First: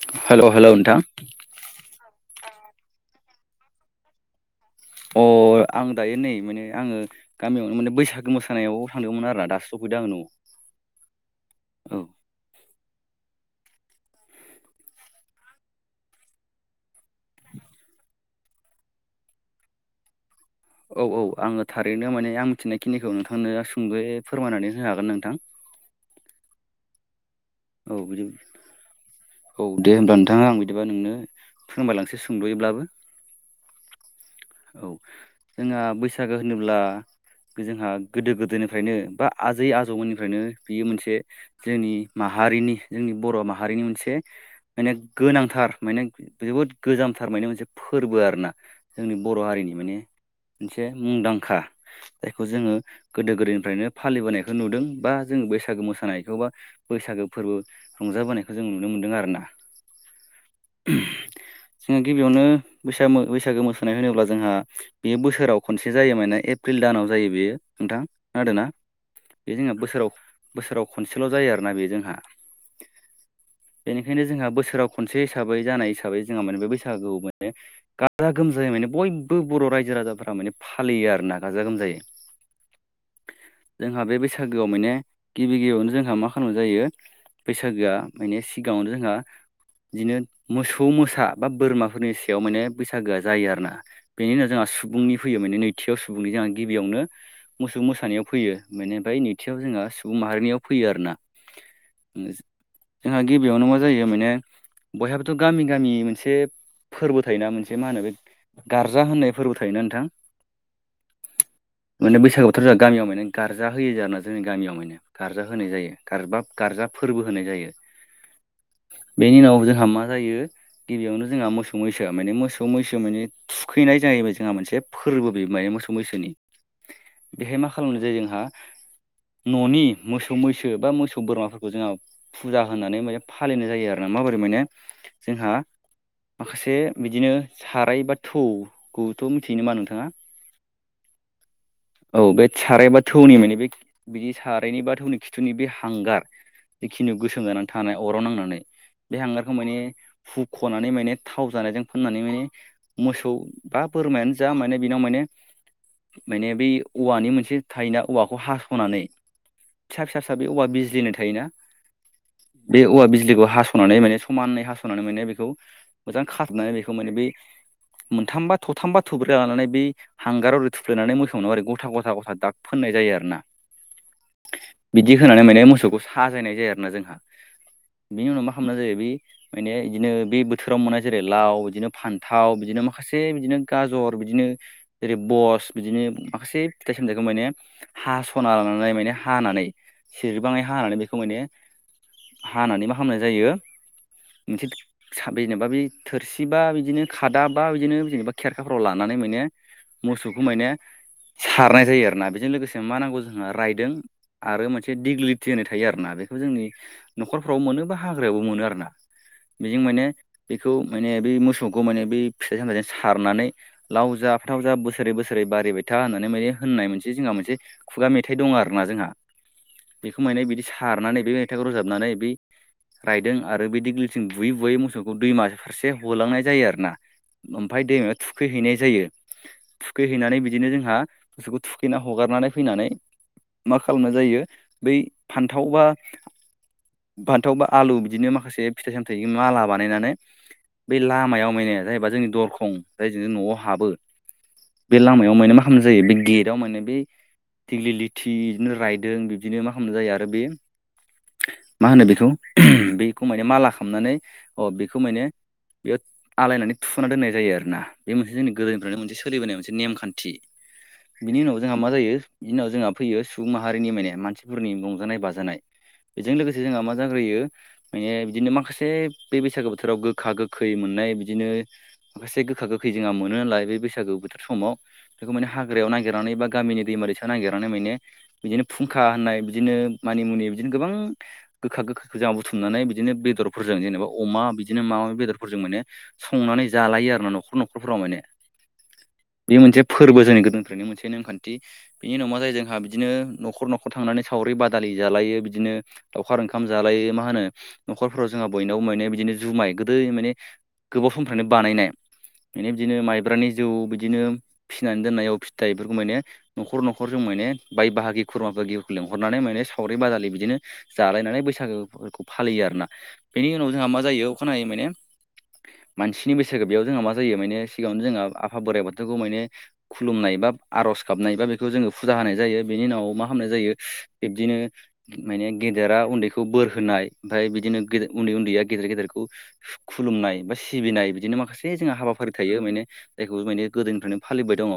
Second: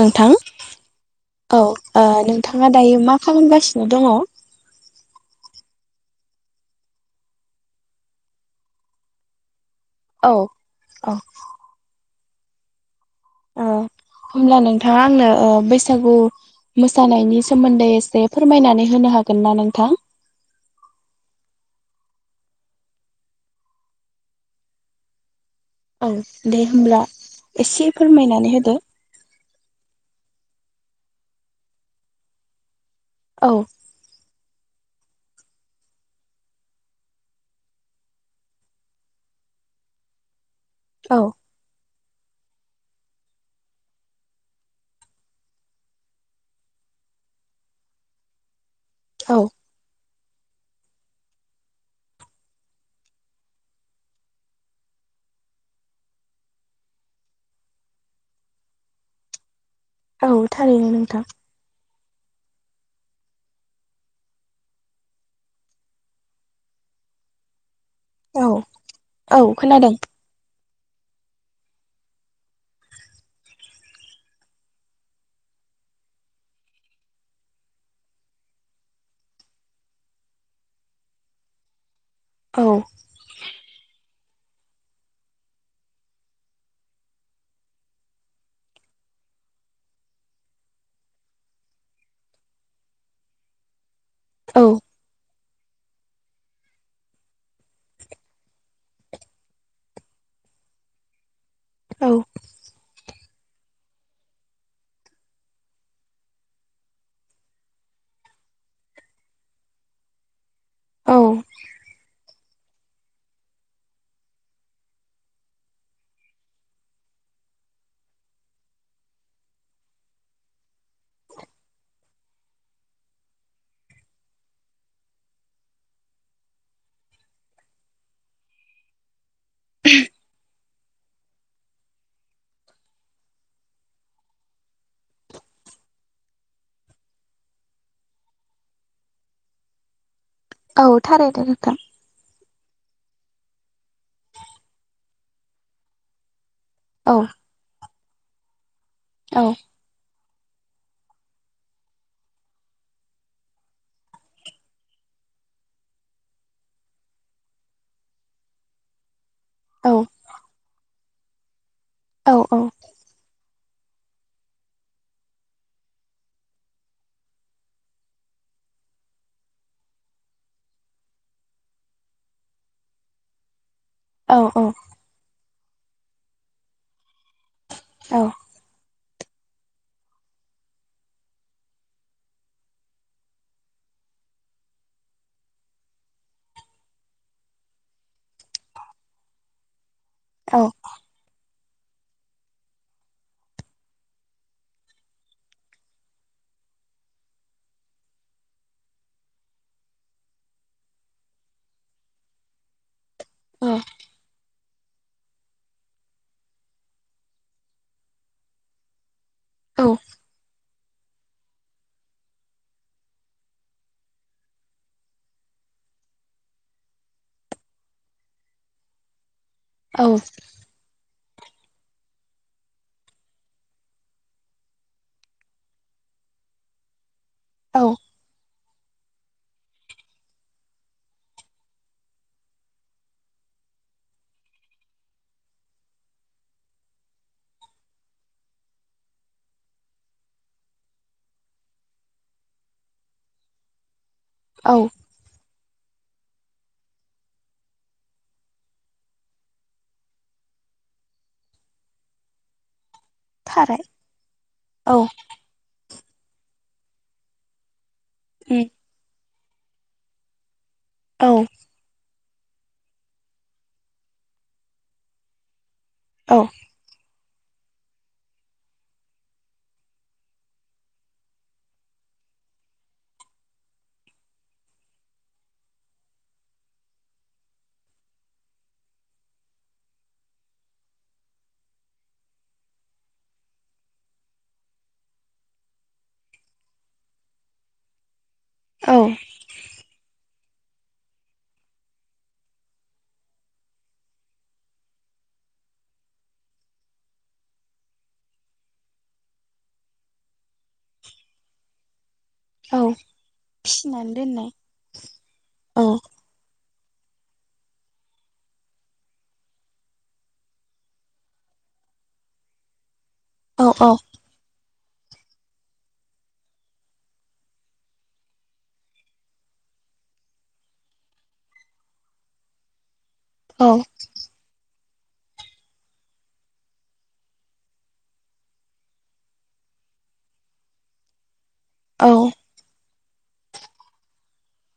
नोंथां hello hello नोंथां औ ओ नोंथां थाङा दायो मा खालामगासिनो दङ। अ आं दायो नै माने आङो गामियावनो माने बैसागो मोसानायाव थांदोंमोन आरो ना दा सौफैद आं न'आव औ औ [unintelligible] ओ होमब्ला नोंथाङा आंनो ऐ बैसागु मोसा मोसानायनि सोमोन्दै एसे फोरमायनानै होनो हागोन ना नोंथां। औ औ आङो थारैनो माने आं मिथिनायखिनिखौ नोंथांनो सुंदयै फोरमायनानै होनो हागोन नोंथां। औ दे होमब्ला एसे औ बिदि फोरमायनानै होदो। औ दे होब्ला नोंथाङा आं बिदि बिदिबा नोंनो फोरमायलांसै सोंद'यैब्लाबो औ। औ जोंहा बैसागो होनोब्ला जोंहा गोदो गोदोनिफ्रायनो बा आजै आजौमोननिफ्रायनो बियो मोनसे औ जोंनि माहारिनि जोंनि बर' माहारिनि मोनसे माने गोनांथार माने जोबोद गोजाम थार मोनाय मोनसे फोरबो आरो ना जोंनि औ बर' हारिनि माने मोनसे मुंदांखा जायखौ जोङो गोदो गोदायनिफ्रायनो फालिबोनायखौ नुदों बा जों बैसागो मोसानायखौ बा बैसागो फोरबो रंजाबोनायखौ जों नुनो मोनदों आरोना। औ थारैनो नोंथां। जोंहा गिबियावनो बैसागो मो बैसागो मोस होनाय होनोब्ला जोंहा बेयो बोसोराव खनसे जायो माने एप्रिल दानाव जायो बेयो माने नोंथां औ नादोंना औ बे जोंहा खोनादों बोसोराव बोसोराव खनसेल' जायो आरोना बे जोंहा बेनिखायनो जोंहा बोसोराव खनसे हिसाबै जानाय हिसाबै जोंहा माने बे बैसागु माने गाजा गोमजा जायै माने बयबो बर' रायजो राजाफ्रा माने फालियो आरो ना गाजा गोमजायै औ। जोंहा बे बैसागोआव माने गिबि गिबियावनो जोंहा मा खालामनाय जायो बैसागोआ माने सिगाङावनो जोंहा बिदिनो मोसौ मोसा बा बोरमाफोरनि सायाव माने बैसागोआ जायो आरोना बेनिनो औ जोंहा सुबुंनि फैयो माने नैथियाव सुबुंनि जोंहा गिबियावनो मोसौ मोसानायाव फैयो माने बिनिफ्राय नै जों सुबुं माहारिनियाव फैयो आरोना औ जोंहा गिबियावनो मा जायो माने बयहाबोथ' गामि गामि मोनसे फोरबो थायोना मोनसे मा होनो बे गारजा होननाय फोरबो थायोना नोंथां औ माने बैसागो बोथोर जागोन गामियाव माने गारजा होयो जोना जोंनि गामियाव माने गारजा होनाय जायो गारबा गारजा फोरबो होनाय जायो। [inaudible] बेनि उनाव जोंहा मा जायो गिबियावनो जोंहा मोसौ मैसोआ माने मोसौ मैसो माने थुखैनाय जाहैबाय जोंहा मोनसे फोरबो बे माने मोसौ मैसोनि बेहाय मा खालामनाय जायो जोंहा न'नि मोसौ मैसो बा मोसौ बोरमाफोरखौ जोंहा फुजा होनानै माने फालिनाय जायो आरो ना माबोरै माने जोंहा माखासे बिदिनो साराय बा थौ खौथ' मिथियो नामा नोंथाङा? औ थारैनो नोंथां। औ बे साराय बा थौनि माने बे बिदि सारायनि बा थौनि खिथुनि बे हांगार औ बेखिनियाव गोसोम जानानै थानाय अराव नांनानै बे औ हांगारखौ माने हुख'नानै माने थाव जानायजों फोननानै माने मोसौ बा बोरमायानो जा माने बेनाव माने माने बै औवानि मोनसे थायोना औवाखौ हास'नानै औ फिसा फिसासा बे औवा बिजलि थायोना औ औ बे औवा बिजलिखौ हास' नानै माने समानै हास'नानै माने बेखौ मोजां खाथनानै बेखौ माने बे [inaudible] मोनथामबा थथामबा थब्रै लानानै बै हांगाराव एरै थुफ्लेनानै मोसौनो ओरै गथा गथा गथा दाग फोननाय जायो। बिदि आरोना औ बिदि होनानै माने मोसौखौ साजायनाय जायो आरोना जोंहा। औ बिनि उनाव मा खालामनाय जायो बे माने बिदिनो बे बोथोराव मोननाय जेरै लाव बिदिनो फान थाव बिदिनो माखासे बिदिनो गाजर बिदिनो जेरै बस बिदिनो माखासे फिथाइ सामथाइखौ माने हासना लानानै माने हानानै सेरबाङै औ हानानै बेखौ माने हानानै मा खामनाय जायो? मोनसे जेनेबा बे थोरसिबा बिदिनो खादा बा बिदिनो जेनेबा खेरखाफोराव लानानै माने मोसौखौ माने सारनाय जायो आरोना बेजों लोगोसे मा नांगौ जोंहा रायदों आरो मोन से दिगलिथि होनाय थायो आरोना बेखौ जोंनि न'खरफ्राव मोनो बा हाग्रायावबो मोनो आरो ना। बेजों माने बेखौ माने बे मोसौ बेखौ माने बे फिथाइ सामथाइजों सारनानै लाव जा थाव जा बोसोरै बोसोरै बारिबाय था होननानै माने नाय मोनसे जोंहा मोनसे खुगा मेथाइ दं आरो ना जोंहा औ बेखौ माने बिदि सारनानै बे मेथाइखौ रोजाबनानै बै रायदों आरो बे दिग्लिलिथिजों बुयै बुयै मोसौखौ दैमा फारसे होलांनाय जायो आरोना औ ओमफ्राय दैमायाव थुखैहैनाय जायो। थुखैहैनानै बिदिनो जोंहा मोसौखौ थुखैना हगारनानै फैनानै मा खालामनाय जायो बै फान्थाव बा फान्थाव बा आलु बिदिनो माखासे फिथाइ सामथाय माला बानायनानै बे लामायाव [unintelligible] जोंनि दरखं जाय न'आव हाबो औ बे लामायाव माने मा खामनाय जायो बे गेटाव माने बे दिग्लि लिथि बिदिनो रायदों बिदिनो मा खालामनाय जायो आरो बे मा होनो बेखौ बे खौ माने माला थारै खालामनानै अ औ बेखौ माने बेयाव आलायनानै थुना दोननाय जायो आरोना। बे मोनसे जोंनि उम गोदोनिफ्रायनो मोनसे सोलिबोनाय मोनसे नेमखानथि औ बिनि उनाव जोंहा मा जायो बिनि उनाव जोंहा फैयो सुबुं माहारिनि माने मानसिफोरनि रंजानाय बाजानाय। बेजों औ लोगोसे जोंहा मा जाग्रोयो माने बिदिनो माखासे बे बैसागो बोथोराव गोखा गोखै मोननाय बि बिदिनो माखासे गोखा गोखै जोंहा मोनो नालाय बे बैसागु बोथोर समाव बेखौ माने हाग्रायाव नागिरनानै बा गामिनि दैमा दैसा नागिरनानै माने बिदिनो फुंखा होननाय बिदिनो मानि मुनि बिदिनो गोबां गोखा गोखाखौ जों बुथुमनानै बिदिनो बेदरफोरजों जेनेबा अमा बिदिनो मा मा बेदरफोरजों माने संनानै जालायो आर ना न'खर न'खरफोराव माने औ बे मोनसे फोरबो जोंनि गोदों मोनसे नेमखान्थि बिनि उनाव मा जायो जोंहा बिदिनो न'खर न'खर थांनानै सावरि बादालि जालायो बिदिनो लावखार ओंखाम जालायो मा होनो न'खरफोराव जोंहा बयनावबो माने बिदिनो जुमाय गोदै माने गोबाव समनिनो बानायनाय औ बिदिनो माइब्रानि जौ फिसिनानै बिदिनो दोननाय फिसिनानै दोननायाव फिथाइ औ बेफोरखौ मानो न'खर न'खर जों माने बाय बाहागि खुरमाफोरखौ लेंहरनानै माने सावरि बादालि बिदिनो जालायनानै बैसागो बैसागोखौ फालियो आरोना बेनि औ उनाव औ जोंहा मा जायो अखानायैनो मानसिनि बैसागो बेयाव जोंहा मा जायो माने सिगाङावनो जोंहा आफा बोराइ बाथौखौ खुुलुमनाय आर'ज गाबनाय एबा बेखौ जोङो फुजा होनाय जायो बेनि उनाव मा खालामनाय औ जायो बिब्दिनो माने गेदेरा उन्दैखौ बोर होनाय ओमफ्राय बिदिनो उन्दै उन्दैया गेदेर गेदेरखौ खुलुमनाय सिबिनाय बिदिनो माखासे जोंहा औ हाबाफारि थायो माने जायखौ गोदोनिफ्रायनो फालिबाय दं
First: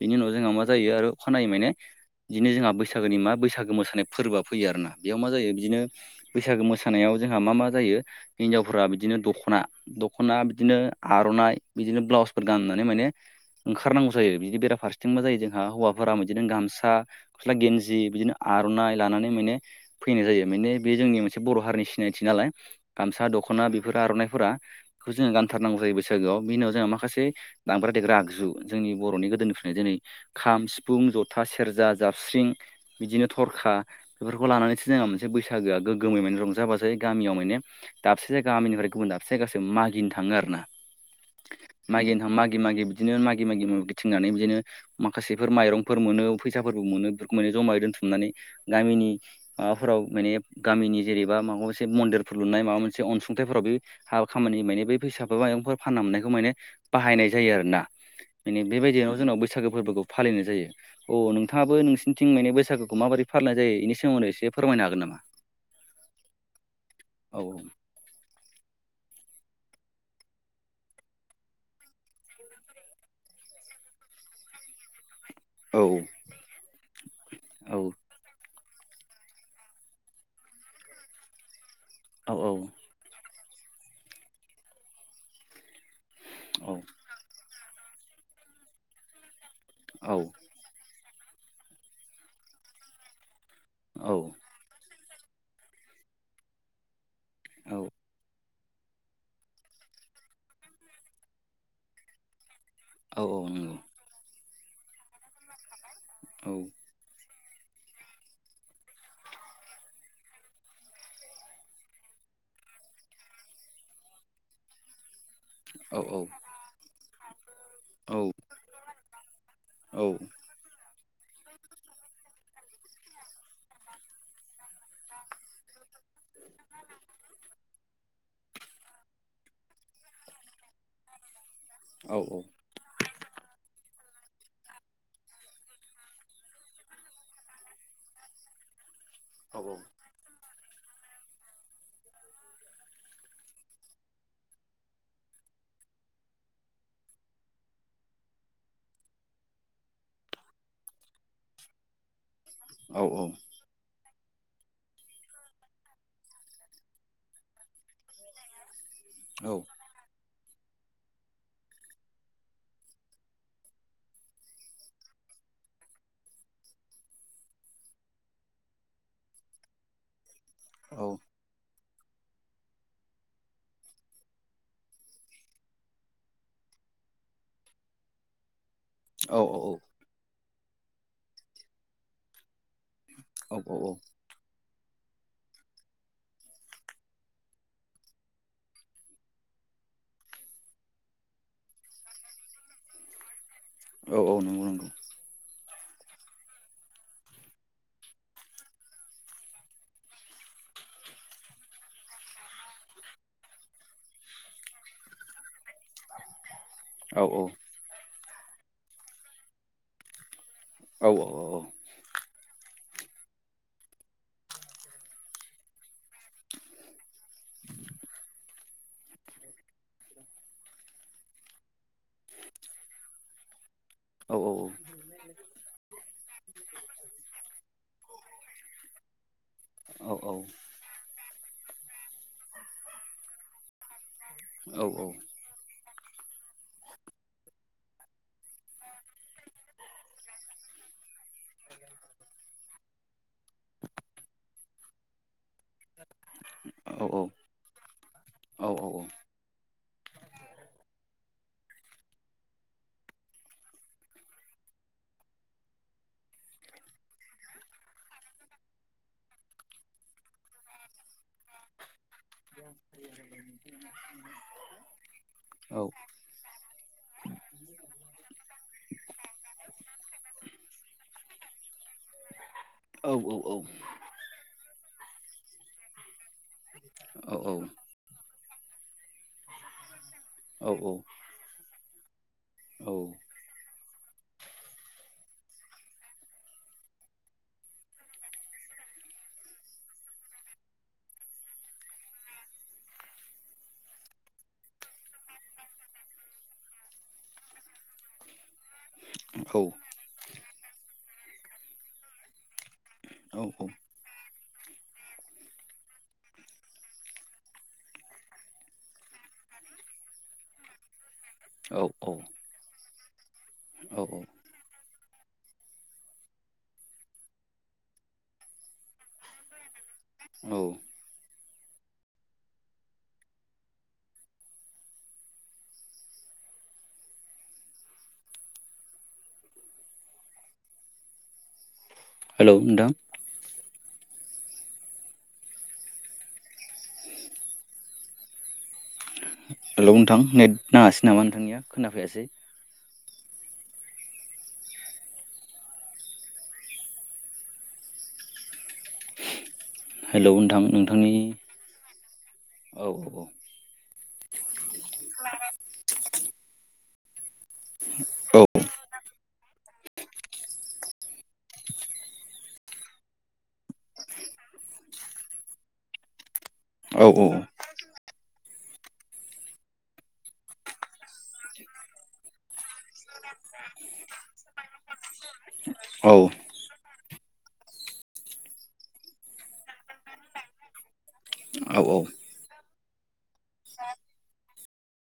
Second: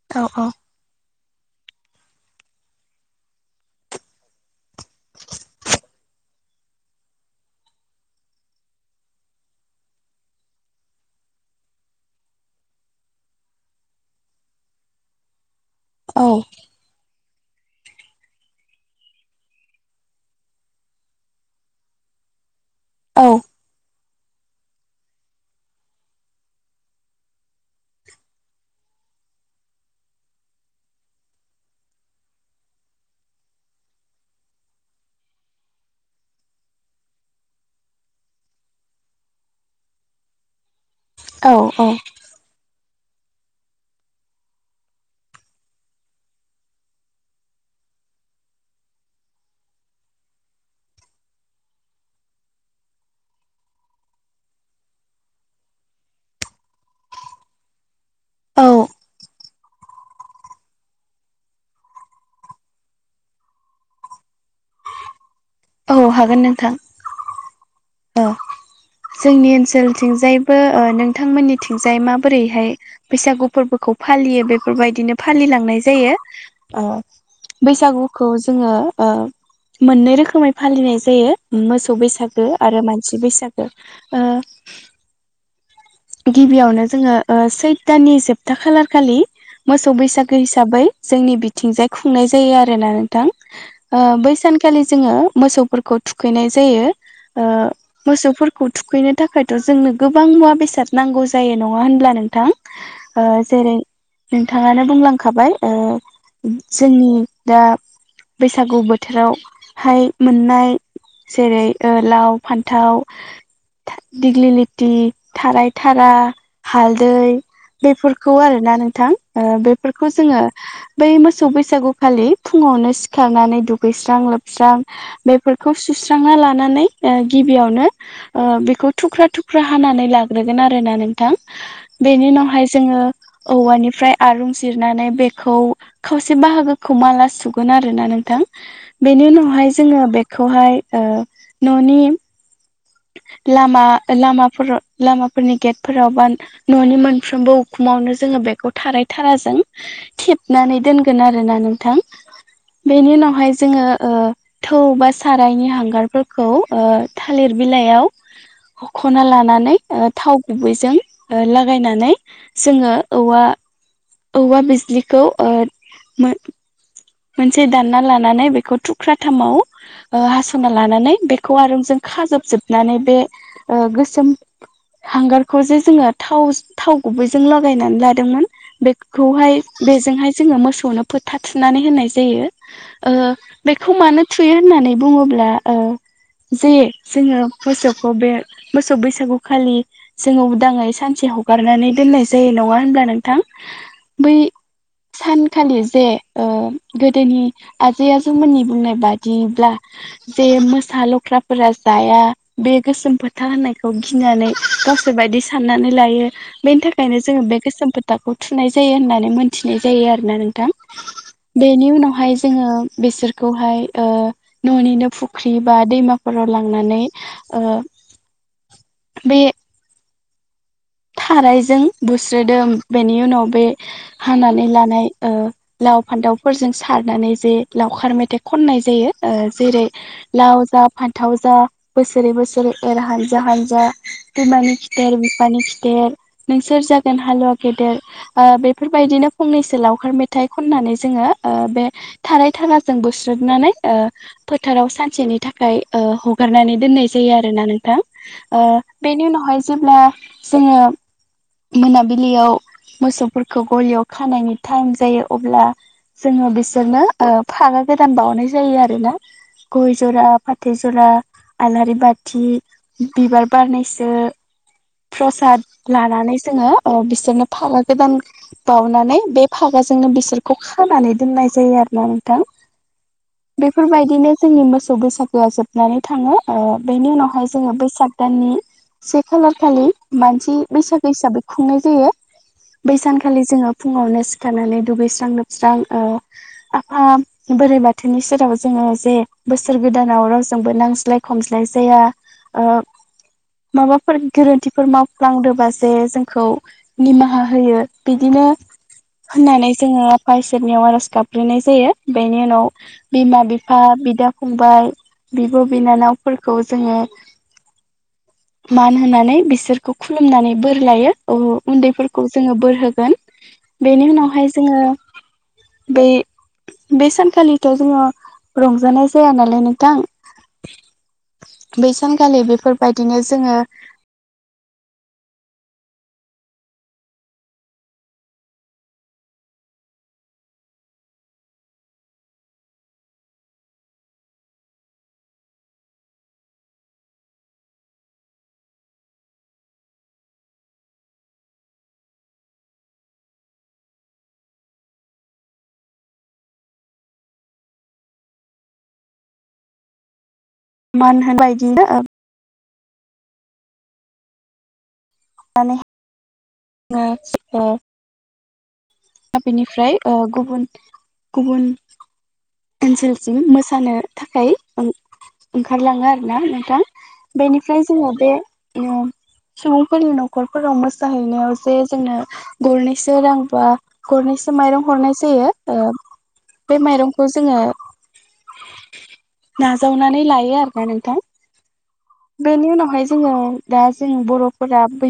बेनि उनाव जोंहा मा जायो आरो खानाय माने बिदिनो जोंहा बैसागोनि मा बैसागो मोसानाय फोरबोआ फैयो आरोना बेयाव मा जायो बिदिनो बैसागो मोसानायाव जोंहा मा मा जायो हिनजावफोरा बिदिनो दख'ना दख'ना बिदिनो आर'नाइ बिदिनो ब्लाउसफोर गाननानै माने ओंखारनांगौ जायो बिदि बेराफारसेथिं मा जायो जोंहा हौवाफोरा औ बिदिनो गामसा गस्ला गन्जि बिदिनो आर'नाइ लानानै माने फैनाय जायो माने बे जोंनि मोनसे बर' हारिनि सिनायथिनाय नालाय औ गामसा दख'ना बेफोर आर'नाइफोरा बेखौ जोङो गानथारनांगौ जायो बैसागोआव बे उनाव जोङो माखासे दामग्रा देग्रा आगजु जोंनि बर'नि गोदोनिफ्रायनो जेरै खाम सिफुं जथा सेरजा जाबस्रिं बिदिनो थरखा बेफोरखौ लानानैसो जोंहा मोनसे बैसागोआ गोग्गोमै माने रंजा बाजै गामियाव माने दाबसेगामिनिफ्राय गुबुन दाबसे गासै मागिनो थाङो आरो ना औ मागिनो थाङो मागि मागि बिदि बिदिनो मागि मागि माबि गिथिंनानै बिदिनो माखासेफोर माइरंफोर मोनो फैसाफोरबो मोनो मोन जमायै दोन बुथुमनानै गामिनि माबाफोराव माने गामिनि जेनेबा माबा मोनसे मन्दिरफोर लुनाय माबा मोनसे अनसुंथाइफोराव बे हाबा खामानि माने बे फैसाफोर मायरंफोर फाननायनै बाहायनाय जायो आरोना माने बेबायदिनोाव जोंनाव बैसागो फोरबोखौ फालिनाय जायो औ नोंथाङाबो नोंसिनिथिं माने बैसागोखौ माबोरै फालिनाय जायो बेनि सोमोनावनो एसे फोरमायनो हागोन नामा औ हागोन नोंथां औ औ जोंनि ओनसोलथिंजायबो नोंथांमोननिथिंजाय माबोरैहाय बैसागु फोरबोखौ फालि फालियो बेफोरबायदिनो फालिनाय औ जायो औ बैसागुखौ जो मोननै रोखोमै फालिनाय जायो मोसोव मोसौ औ बैसागो आरो मानसि बैसागो गिबियावनो जोङो सैथ्रनि जोबथा खालार खालि मोसौ औ बैसागो हिसाबै जोंनि बिथिंजाय खुंनाय जायो आरोना नोंथां औ बै सानखालि जोङो मोसौफोरखौ थुखैनाय जायो औ मोसौफोरखौ मोसौफोरखौ थुखैनो थाखायथ' जोंनो गोबां मुवा बेसाद नांगौ जायो नङा होनब्ला नोंथां औ औ जेरै नंगौ नोंथाङानो बुंलांखाबाय जोंनि दा बैसागु बोथोरावहाय मोननाय जेरै लाव फान्थाव दिग्लि लथि थाराय औ थारा औ हालदै औ बेफोरखौ आरोना नोंथां औ बेफोरखौ जोङो बै मोसौ बैसागुखालि फुङावनो सिखारनानै दुगैस्रां लोबस्रां बेफोरखौ सुस्रांना लानानै ओ गिबियावनो बेखौ थुख्रा थुख्रा हानानै लाग्रोगोन आरोना नोंथां औ बेनि औ उनावहाय जोङो औवानिफ्राय दिरुं जिरनानै बेखौ खावसे बाहागोखौ माला सुगोन आरोना नोंथां बेनि उनावहाय औ जोङो बेखौहाय ‌ओ‌ न'नि लामा लामाफोराव लामाफोरनि गेटफोरावबा न'नि मोनफ्रोमबो उखुमाव जोङो बेखौ थाराय थाराजों थेबनानै दोनगोन आरोना नोंथां औ बेनि उनावहाय जोङो ओ थौ बा सारायनि हांगारफोरखौ ओ थालिर बिलाइयाव हख'ना लानानै ओ थाव गुबैजों लागायनानै जोङो औवा औवा बिजलिखौ ओ मोनसे दानना लानानै बेखौ थुख्राथामाव ओ हास'ना लानानै बेखौ आरो जों खाजोबजोबनानै बे ओ गोसोम हांगारखौ जे जोङो थाव थाव गुबैजों लागायनानै लादोंमोन औ बेखौहाय बेजोंहाय जोङो मोसौनो फोथा थुनानै होननाय जायो ओ औ बेखौ मानो थुयो होननानै बुङोब्ला ओ जे जोङो मोसौखौ बे मोसौ बैसागुखालि जोङो उदाङै सानसे हगारनानै दोननाय जायो नङा होनब्ला नोंथां औ औ नंगौ नंगौ खालि जे ओ गोदोनि आजै आजौमोननि बुंनाय बादिब्ला जे मोसा लख्राफोरा जाया बे गोसोम फोथा होनायखौ गिनानै गावसोर बायदि साननानै लायो बेनि औ थाखायनो जोङो बे गोसोम फोथा खौ थुनाय जायो होननानै मोनथिनाय जायो आरोना नोंथां औ औ बेनि उनावहाय जोङो बेसोरखौहाय‌ ओ न'निनो फुख्रि बा दैमाफोराव लांनानै ‌ओ बे थारायजों बुस्रोदों बेनि उनाव बे औ हानानै लानाय ओ लाव फान्थावफोरजों सारनानै जे लावखार मेथाइ खननाय जायो ओ जेरै औ लाव जा फान्थाव जा बोसोरै बोसोरै एर हानजा हानजा बिमानि औ खिथेर बिफानि खिथेर नोंसोर जागोन हालुवा गेदेर ओ बेफोरबायदिनो फंनैसो लावखार मेथाइ खननानै जोंओ ओ‌ बे थाराय थाराजों बुस्रोदनानै ओ फोथाराव सानसेनि थाखाय ओ हगारनानै दोननाय जायो आरोना नोंथां ओ बेनि उनावहाय जेब्ला जोङो मोनाबिलियाव मोसौफोरखौ गलियाव खानायनि टाइम जायो अब्ला जोङो बिसोरनो ओ फागा गोदान बावनाय जायो आरोना गय जरा फाथै जरा आलारि बाथि बिबार बारनैसो प्रसाद लानानै जोङो ओ बिसोरनो फागा गोदान बाउनानै बे फागाजोंनो बिसोरखौ खानानै दोननाय जायो आरोना नोंथां औ बेफोरबायदिनो जोंनि मोसौ बैसागोआ जोबनानै थाङो ओ बेनि औ उनावहाय जोङो बैसाग दाननि से खालार खालि मानसि बैसागो हिसाबै खुंनाय जायो बै सानखालि जोङो फुङावनो सिखारनानै दुगैस्रां लोबस्रां ओ आफा बोराइ बाथौनि सेराव जोङो जे बोसोर गोदानाव रावजोंबो नांज्लाय खमज्लाय जाया ओ माबाफोर गोरोन्थि फोर मावफ्लांदोबा जे जोंखौ निमाहा होयो बिदिनो होननानै जोङो आफा इसोरनियाव आरज गाबग्रोनाय जायो बेनि उनाव बिमा बिफा बिदा फंबाय बिब' बिनानावफोरखौ जोङो मान होनानै बिसो सोरखौ खुलुमनानै बोर लायो अ उन्दैफोरखौ जोङो बोर होगोन बेनि उनावहाय जोङो बै बे सानखालिथ' जोङो रंजानाय जाया नालाय नोंथां औ बै सानखालि बेफोरबायदिनो जोङो हेलौ नोंथां हेलौ नोंथां नेट नाङासै नामा नोंथांनिया खोनाफैयासै। हेलौ नोंथांनि मान [unintelligible] बे बायदिनो ओ औ औ औ माने ओ औ बेनिफ्राय ओ गुबुन गुबुन ओनसोलसिम मोसानो थाखाय ओं-ओंखारलाङो आरोना नों थां औ बेनिफ्राय जोङो बे उम सुबुंफोरनि न'खरफोराव मोसाहैनायाव जे जोंनो गरनैसो सोरांबा गरनैसो माइरं हरनाय जायो। ओ औ बे माइरं खौ जोङो नाजावनानै लायो आरोना नोंथां। औ औ बेनि उनावहाय जोङो दा जों बर'फोरा